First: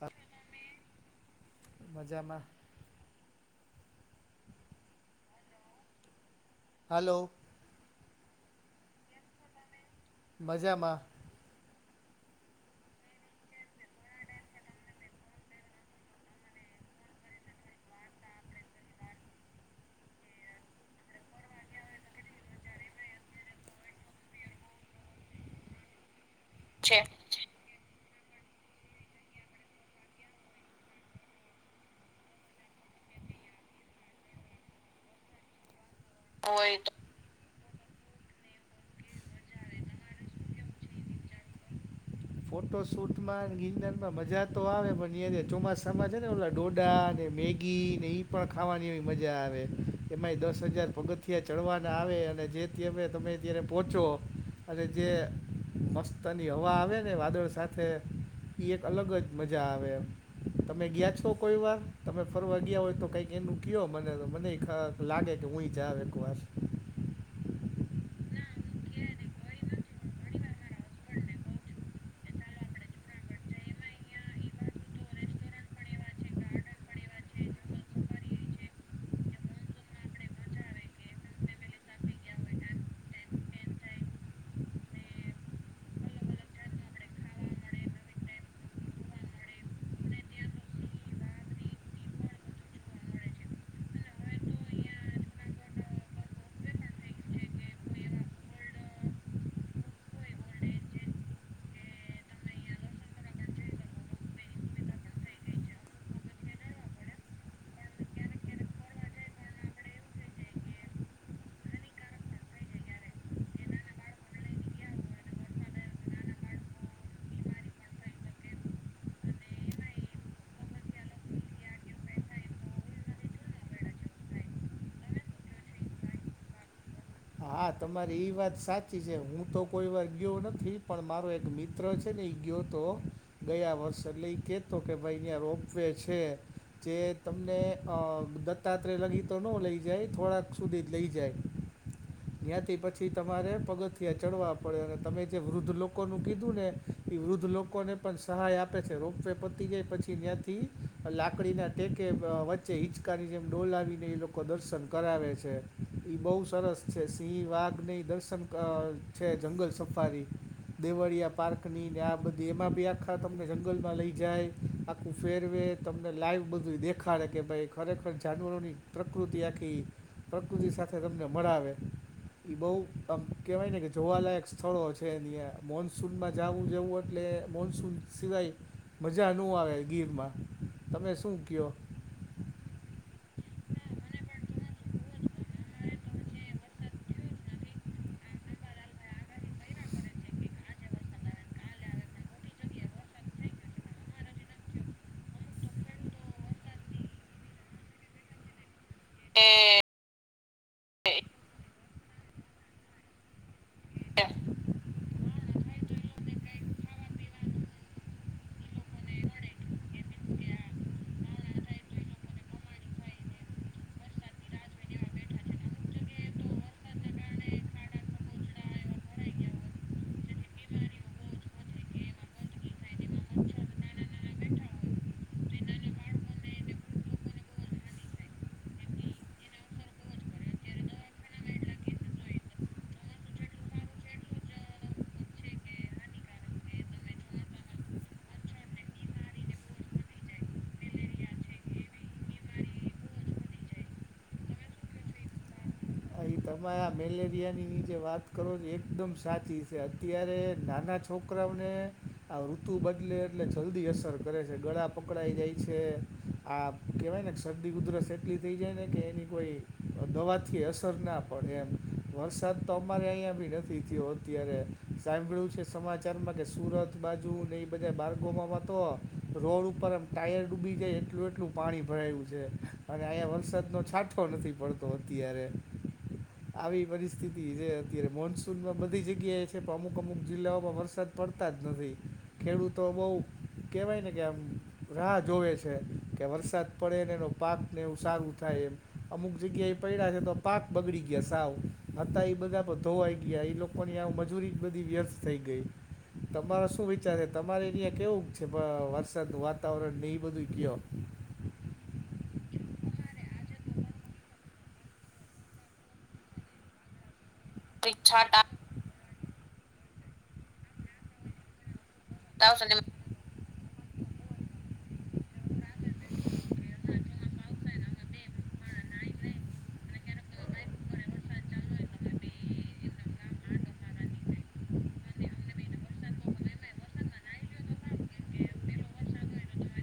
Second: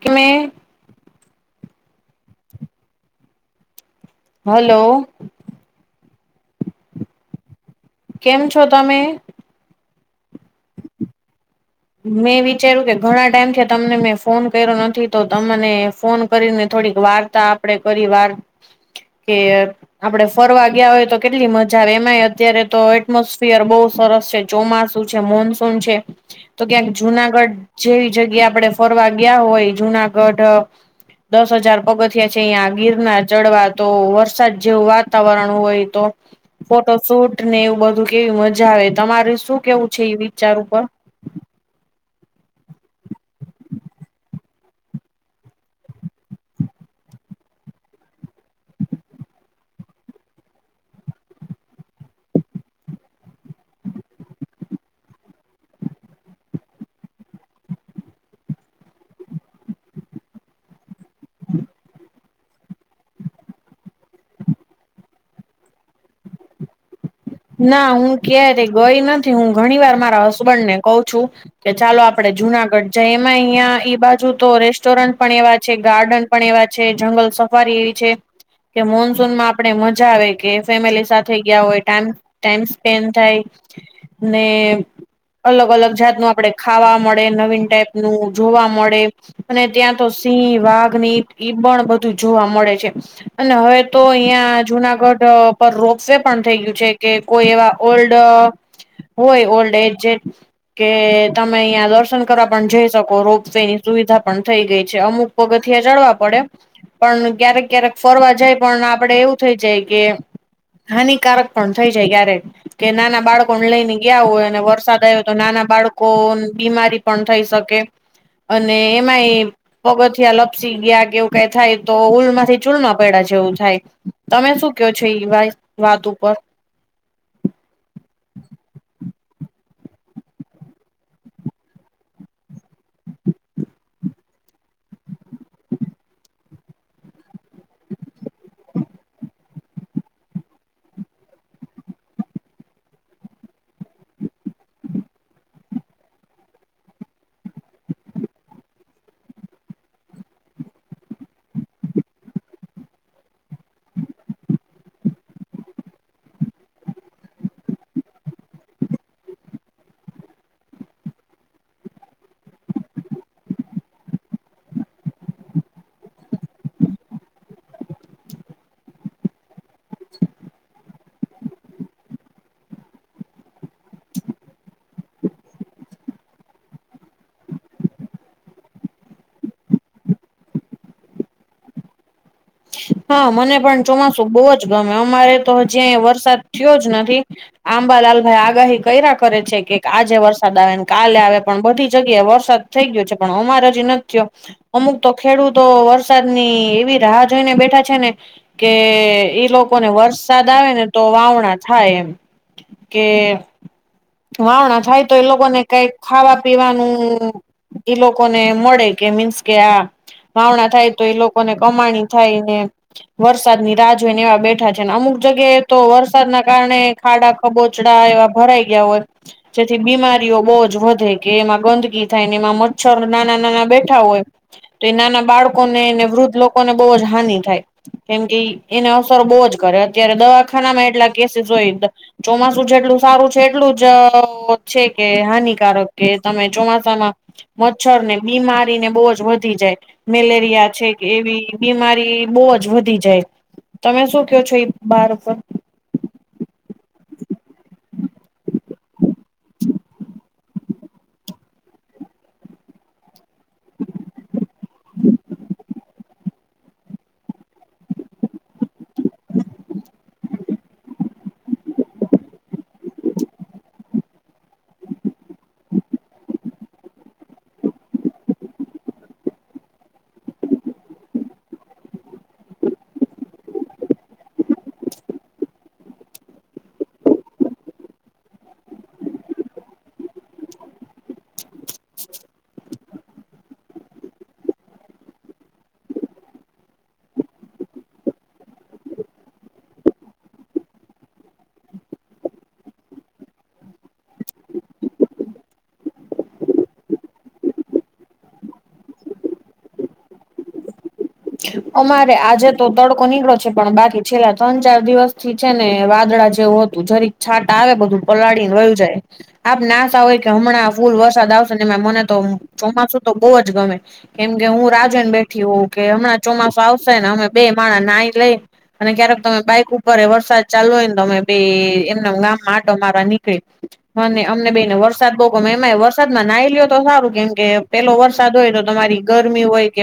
કેમે. મજામાં. Hello hello કેમ છો તમે? મજામાં. મેં વિચાર્યું કે ઘણા ટાઈમ થી તમને મેં ફોન કર્યો નથી તો તને ફોન કરીને થોડીક વાર. તા આપડે પરિવાર કે. આપડે ફરવા ગયા હોય તો કેટલી મજા આવે એમાંય અત્યારે તો એટમોસફિયર બહુ સરસ છે. ચોમાસુ છે મોનસૂન છે તો ક્યાંક જુનાગઢ જેવી જગ્યા આપડે ફરવા ગયા હોય જુનાગઢ દસ હજાર પગથિયા છે અહીંયા ગિરના ચડવા તો વરસાદ જેવું વાતાવરણ હોય તો. ફોટો શૂટ ને એવું બધું કેવી મજા આવે તમારે શું કેવું છે એ વિચાર ઉપર. ફોટો શૂટ માં ગિરનારમાં મજા તો આવે પણ ચોમાસા માં છે ને ઓલા ડોડા અને મેગી ઘી ને એ પણ ખાવાની એવી મજા આવે એમાં એ દસ હજાર પગથિયા ચડવાના આવે અને જે તમે અયારે પહોંચો અને જે મસ્તની હવા આવે ને વાદળ સાથે ઈ એક અલગ જ મજા આવે તમે ગયા છો કોઈ વાર તમે ફરવા ગયા હોય તો કઈક એનું કયો મને મને લાગે કે હું એ જાવ એક વાર ના હું ક્યારે ગઈ નથી હું ઘણી વાર મારા હસબન્ડ ને કઉ છું. કે ચાલો આપડે જુનાગઢ જ એમાં અહિયાં એઈ બાજુ તો રેસ્ટોરન્ટ પણ એવા છે ગાર્ડન પણ એવા છે જંગલ સફારી એવી છે. કે મોનસૂન માં આપણે મજા આવે કે ફેમિલી સાથે ગયા હોય ટાઈમ ટાઈમ સ્પેન્ડ થાય ને અલગ અલગ જાતનું આપડે ખાવા મળે નવીન ટાઈપનું જોવા મળે અને ત્યાં તો સિંહ વાઘની ઈ પણ બધું જોવા મળે છે. અને હવે તો અહિયાં જુનાગઢ પર રોપ વે પણ થઈ ગયું છે. કે કોઈ એવા ઓલ્ડ હોય ઓલ્ડ એજ જે કે તમે અહિયાં દર્શન કરવા પણ જઈ શકો રોપ વે ની સુવિધા પણ થઈ ગઈ છે અમુક પગથિયા ચડવા પડે પણ ક્યારેક ક્યારેક ફરવા જાય પણ આપડે એવું થઈ જાય કે હાનિકારક પણ થઈ જાય ક્યારે કે નાના બાળકોને લઈને ગયા હોય અને વરસાદ આવ્યો તો નાના બાળકો ન બીમારી પણ થઈ શકે અને એમાં એ પગથિયા લપસી ગયા કેવું કઈ થાય તો ઉલમાંથી ચૂલમાં પડા જેવું થાય તમે શું કયો છો એ વા વાત ઉપર હા તમારી એ વાત સાચી છે હું તો કોઈ વાર ગયો નથી પણ મારો એક મિત્ર છે ને એ ગયો તો ગયા વર્ષ લઈ કે તો કે ભાઈ અહીંયા રોપવેે છે જે તમને અ દત્તાત્રેય લગી તો નો લઈ જાય થોડાક સુધી જ લઈ જાય જ્ઞાતિ પછી તમારે પગથીયા ચડવા પડે અને તમે જે વૃદ્ધ લોકોનું કીધું ને એ વૃદ્ધ લોકોને પણ સહાય આપે છે રોપ વે પતી જાય પછી ત્યાંથી લાકડીના કે કે વચ્ચે હિચકાની જેમ ડોલ આવીને એ લોકો દર્શન કરાવે છે એ બહુ સરસ છે સિંહ વાઘની દર્શન છે જંગલ સફારી દેવળિયા પાર્ક ની ને આ બધી એમાં બી આખા તમને જંગલ માં લઈ જાય આ આખું ફેરવે તમને લાઈવ બધું દેખાડે કે ભાઈ ખરેખર જાનવરોની પ્રકૃતિ આખી પ્રકૃતિ સાથે તમને મળાવે. બહુ આમ કેવાય ને કે જોવાલાયક સ્થળો છે અહિયા મોનસૂનમાં જાવું જેવું એટલે મોનસૂન સિવાય મજા નો આવે ગીરમાં તમે શું કયો હા મને પણ ચોમાસું બહુ જ ગમે અમારે તો હજી અહીયા વરસાદ થયો જ નથી. આંબાલાલ ભાઈ આગાહી ક્યા કરે છે કે આજે વરસાદ આવે કાલે આવે પણ બધી જગ્યાએ વરસાદ થઈ ગયું છે પણ અમાર હજી નથી થયો અમુક તો ખેડૂતો વરસાદની એવી રાહ જોઈને બેઠા છે ને કે ઈ લોકોને વર્ષ વરસાદ આવે ને તો વાવણા થાય એમ કે વાવણા થાય તો એ લોકોને કાઈક ખાવા પીવાનું એ લોકોને મળે કે મીન્સ કે આ વાવણા થાય તો એ લોકોને કમાણી થાયને વરસાદની રાહ જોઈને એવા બેઠા છેને અમુક જગ્યાએ તો વરસાદના કારણે ખાડા કબોચડા એવા ભરાઈ ગયા હોય જેથી બીમારીઓ બહુ જ વધે કે એમાં ગંદકી થાય એમાં મચ્છર નાના નાના બેઠા હોય તો એ નાના બાળકોને એને વૃદ્ધ લોકોને બહુ જ હાનિ થાય. કેમ કે એને અવસરો બહું જ કરે અત્યારે દવાખાનામાં એટલા કેસીસ હોય ચોમાસું જેટલું સારું છે એટલું જ છે કે હાનિકારક કે તમે ચોમાસામાં મચ્છર ને બીમારીને બહુ જ વધી જાય મેલેરિયા છે કે એવી બીમારી બહું જ વધી જાય તમે શું કો છો એ બાર ઉપર તમે આ મેલેરિયાની જે વાત કરો એકદમ સાચી છે અત્યારે નાના છોકરાઓને આ ઋતુ બદલે એટલે જલ્દી અસર કરે છે ગળા પકડાઈ જાય છે. આ કહેવાય ને કે શરદી ઉધરસ એટલી થઈ જાય ને કે એની કોઈ દવાથી અસર ના. પણ એમ વરસાદ તો અમારે અહિયાં ભી નથી થયો અત્યારે સાંભળ્યું છે. સમાચારમાં કે સુરત બાજુને એ બધા બાર્કોમાંમાં તો રોડ ઉપર આમ ટાયર ડૂબી જાય એટલું એટલું પાણી ભરાયું છે અને અહીંયા વરસાદ નો છાઠો નથી પડતો. નો અત્યારે આવી પરિસ્થિતિ જે અત્યારે મોન્સૂનમાં બધી જગ્યાએ છે પણ અમુક અમુક જિલ્લાઓમાં વરસાદ પડતાજ નથી ખેડૂતો બહુ કેવાય ને કે આમ રાહ જોવે છે કે વરસાદ પડે ને એનો પાક ને એવું સારું થાય એમ. અમુક જગ્યા એ પડ્યા છે તો પાક બગડી ગયા સાવ હતા એ બધા ધોવાઈ ગયા એ લોકોની આવ મજૂરી બધી વ્યસ્ત થઈ ગઈ. તમારા શું વિચારે તમારે અહિયાં કેવું છે વરસાદ નુ વાતાવરણ ને એ બધું કયો. અમારે આજે તો તડકો નીકળો છે પણ બાકી છેલ્લા ત્રણ ચાર દિવસ થી છે ને વાદળા જ જેવું હતું જરીક છાંટ આવે બધું ઠીકઠાક પલાળીને વયું જાય આપ નાતા હોય કે હમણાં ફૂલ વરસાદ આવશે ને એ મને તો આવશે ચોમાસું તો બહુજ ગમે કેમ કે હું રા જોઈને બેઠી હોઉં કે હમણાં આવશે ને અમે બે માણા નાઈ લઈ. અને ક્યારેક તમે બાઈક ઉપર એ વરસાદ ચાલો હોય ને તમે બે એમના આમ ગામમાં આટો મારા નીકળી. મને અમને બે ને વરસાદ બહુ એમાં વરસાદમાં નાહિ લીયો તો સારું કેમ કે પેલો વરસાદ હોય તો તમારી ગરમી હોય કે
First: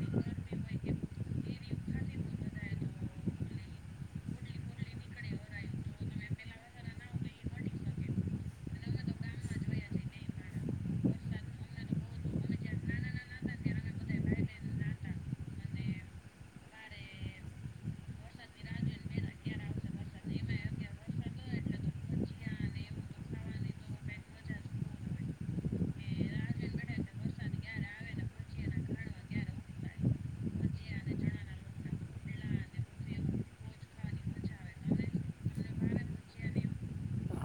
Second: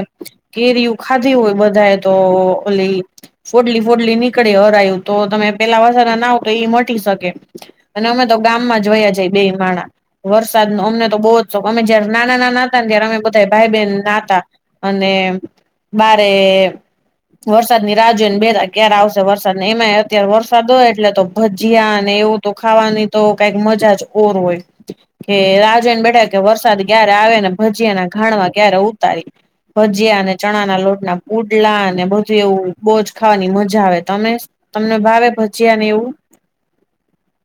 કેરિયુ ખાધી હોય બધાએ તો ઓલી ફોડલી ફોડલી નીકળે હરાયું તો તમે પેલા વરસાદ ના આવ તો એ મટી શકે. અને અમે તો ગામ માં જોયા જાય બે માણા. વરસાદ નો અમને તો બહુજ શોખ અમે જયારે નાના નાના હતા ને ત્યારે અમે બધા ભાઈ બેન નાતા. અને. બારે. વરસાદ ની રાહ જોઈ ને બેતા ક્યારે આવશે વરસાદ ને એમાં અત્યારે વરસાદ હોય એટલે તો ભજીયા અને એવું. તો ખાવાની તો કઈક મજાજ ઓર હોય. કે રાહ જોઇને બેઠા કે વરસાદ ક્યારે આવે ને ભજીયાના ઘાણવા ક્યારે ઉતારી. ભજીયા આને. ચણા ના લોટના પુડલા અને બધું એવું બોજ ખાવાની મજા આવે તમે. તમને ભાવે ભજીયા ને એવું.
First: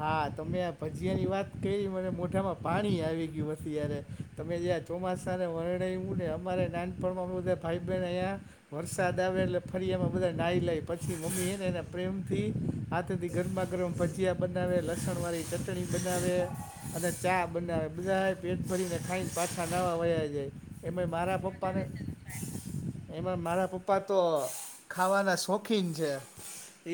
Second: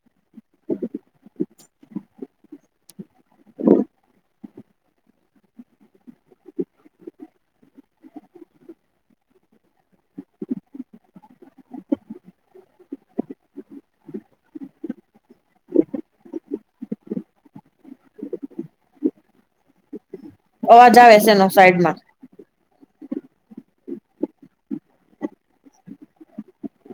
હા તમે ભજીયા ની વાત કરી મને મોઢામાં પાણી આવી ગયું અત્યારે. તમે જ્યાં ચોમાસાને વર્ણ્યું ને અમારે નાનપણમાં બધા ભાઈ બહેન અહીંયા. વરસાદ આવે એટલે ફરી એમાં બધા નાહી લાય પછી મમ્મી એને એના પ્રેમ થી. હાથે થી ગરમા ગરમ ભજીયાં. બનાવે લસણ વાળી ચટણી બનાવે અને ચા બનાવે બધા. પેટ ભરીને ખાઈને પાછા લવા વયા જાય એમ અવાજ આવે છે મારા એનો પપ્પાને. સાઈડમાં એમાં મારા પપ્પા તો ખાવાના શોખીન છે.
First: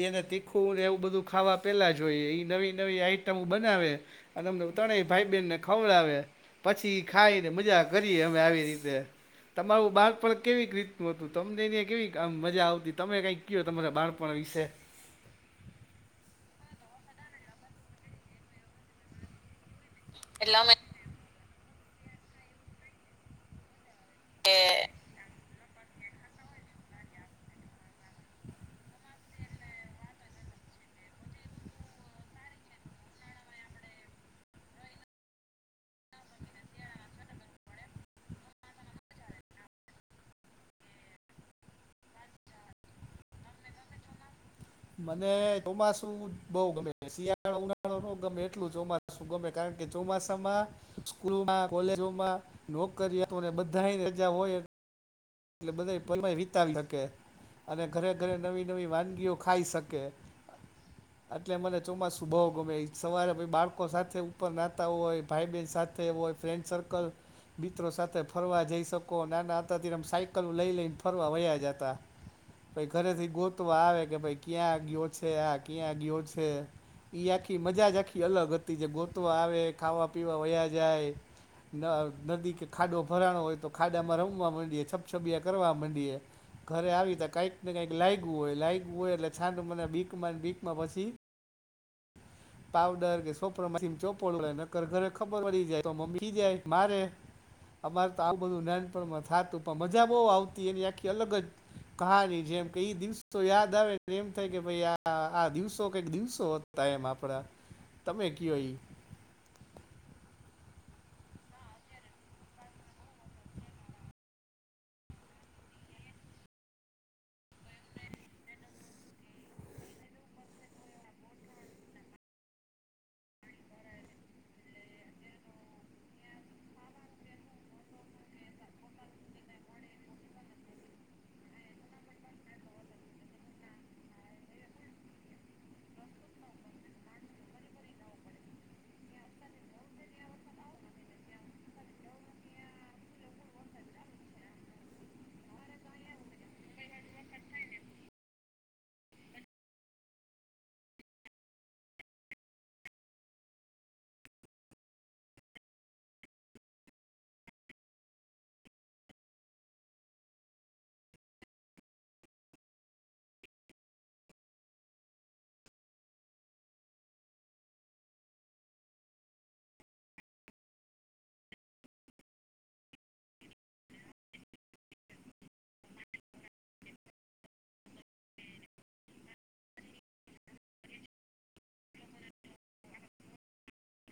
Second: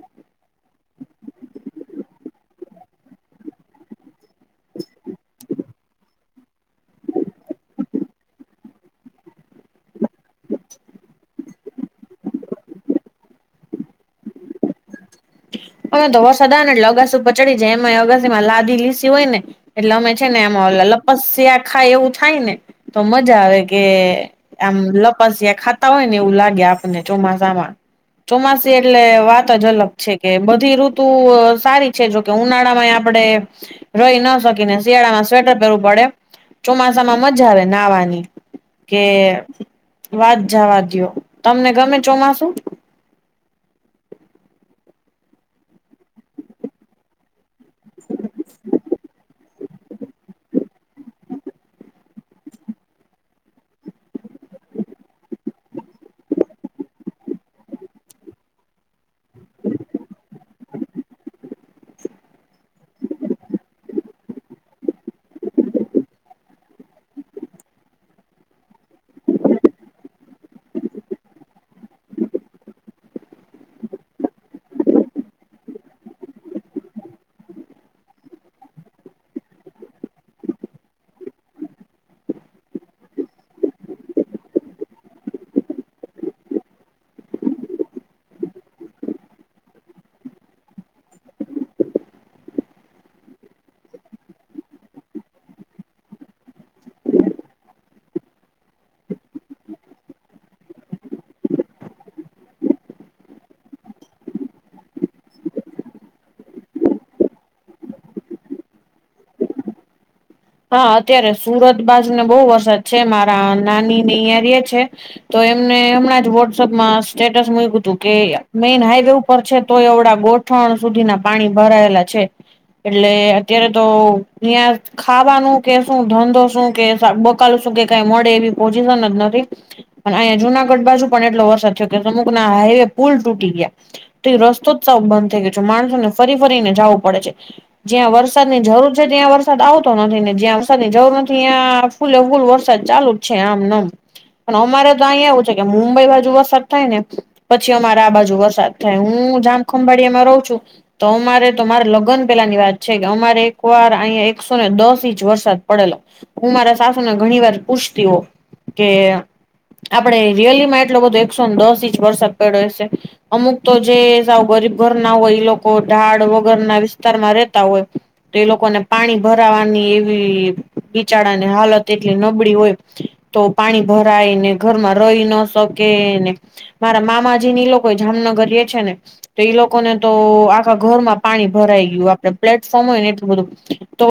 એને તીખુંને એવું બધું ખાવા પેલાજ. તો એ ઇ નવી નવી આઈટમ બનાવે અને અમને ત્રણેય ભાઈ બહેનને ખવડાવે. પછી ખાઈને મજા કરીએ અમે આવી રીતે. તમારું બાળ પણ કેવી રીતનું હતું તમને એ કેવી અ મજા આવતી તમે કઈ. કયો તમારા બાળપણ વિશે. અમે તો વસાદને એટલે અગાસ ઉપર ચડી જાય એ અગાસી માં લાદી લીસી હોય ને. એટલે અમે છે ને એટલે એમાં અમે લપસ્યા ખાય એવું થાય ને તો મજા આવે. કે આમ લપાસ્યા ખાતા હોય ને એવું લાગે આપને ચોમાસામાં. ચોમાસે એટલે વાતજ અલગ. છે કે બધી ઋતુ સારી છે જોકે ઉનાળા માં આપડે. રહી ન શકીને શિયાળામાં સ્વેટર પહેરવું પડે ચોમાસામાં મજા આવે નાહવાની. કે વાત જવા દયો તમને ગમે ચોમાસુ. મને ચોમાસુ બઉ ગમે શિયાળાો ઉનાળો નો ગમે એટલું ચોમાસું ગમે. કારણ કે ચોમાસામાં. સ્કૂલમાં કોલેજોમાં નોકરીયાતુ બધા ને રજા હોય. એટલે બધા પર વિતાવી હકે. અને ઘરે ઘરે નવી નવી વાનગીઓ ખાઈ શકે. હા. [unintelligible] એટલે મને ચોમાસું બો ગમે સવારે બાળકો સાથે ઉપર નાહતા હોય ભાઈ બહેન સાથે. એવો હોય ફ્રેન્ડ સર્કલ મિત્રો સાથે ફરવા જઈ શકો ના હતા ધીરમ સાયક. કલ લઈ લઈને ફરવા વયા જતા. પાઈ ઘરેથી ગોતવા આવે કે ભાઈ ક્યાં ગયો છે આ ક્યાં ગયો છે. એ આખી મજાજ આખી અલગ હતી જે ગોતવા આવે ખાવા પીવા વયા જાય. નદી કે ખાડો ભરાણો હોય તો ખાડામાં રમવા માંડીએ છપછબિયા કરવા માંડીયએ. ઘરે આવી ત કઈક ને કઈક લાગું હોય લાગું હોય એટલે છાંડ મને બીક બીકમાં પછી. પાવડર કે સોપરોમાઇન ચોપડ લે નકર ઘરે ખબર પડી જાય તો મમ્મી જાય મારે. અમારે તો આવું બધું નાનપણમાં થતું પણ મજા બહુ આવતી એની આખી અલગજ. કા નની જેમ કઈ દિવસો યાદ આવે એમ થાય કે ભાઈ આ આ દિવસો કઈક દિવસો હતો. એમડા તમે કયો ય. હા અત્યારે સુરત બાજુ ને બહુ વરસાદ છે મારા નાની ને અહીં રે છે. તો એમને હમણાં જ વોટ્સઅપમાં સ્ટેટસ મૂ્યું હતું કે મેઈન હાઈવે ઉપર છે તો એવડા બોટ. પણ સુધી ના પાણી ભરાયેલા છે એટલે અત્યારે તો ત્યાં. ખાવાનું કે શું ધંધો શું કે શ બકાલ શું કે કઈ મળે એવી પોઝિશનજ નથી. પણ અહીંયા જુનાગઢ બાજુ પણ એટલો વરસાદ થયો કે સમમુકના હાઈવે પુલ તૂટી ગયા. તો રસ્તો જ સવ બંધ થઈ ગયો છે માણસો ને ફરી ફરીને જવું પડે છે. જ્યાં વરસાદ ની જરૂર છે ત્યાં વરસાદ આવ. નથી ને જ્યાં વરસાદની જરૂર નથી ત્યાં ફૂલે ફૂલ વરસાદ ચાલુજ છે આમનેમ. પણ અમારે તો અહીંયા એવું છે કે મુંબઈ બાજુ વરસાદ થાય ને. પછી અમારા આ બાજુ વરસાદ થાય હું જામ ખંભાળિયામાં રહું છું. તો અમારે તો મારે લગ્ન પેલાની વાત છે કે અમારે એક વાર અહીં એક. ો ને દસ ઈંચ વરસાદ પડેલો હું મારા સાસુને ઘણી વાર પૂછતી હો. કે આપણેે રિયલીમાં એટલો બધો એકસોને દસ ઇંચ વરસાદ પડ્યો છે. અમુક તો જે સા ગરીબ ઘર ના હોય એ લોકો ઢાડ વગર ના વિસ્તારમાં રહેેતા હોય. તો એલોકોને પાણી. ભરાવાની એવી બિચારની હાલત એટલી નબળી હોય. તો પાણી ભરાય ને ઘરમાં રહી ન શકેને. મારા મામાજી લોકો જામનગર એ છે ને. તો ઈ લોકોને તો આખા ઘરમાં પાણી ભરાઈ ગયું આપડે પ્લેટફોર્મ હોય ને એટલું બધું તો.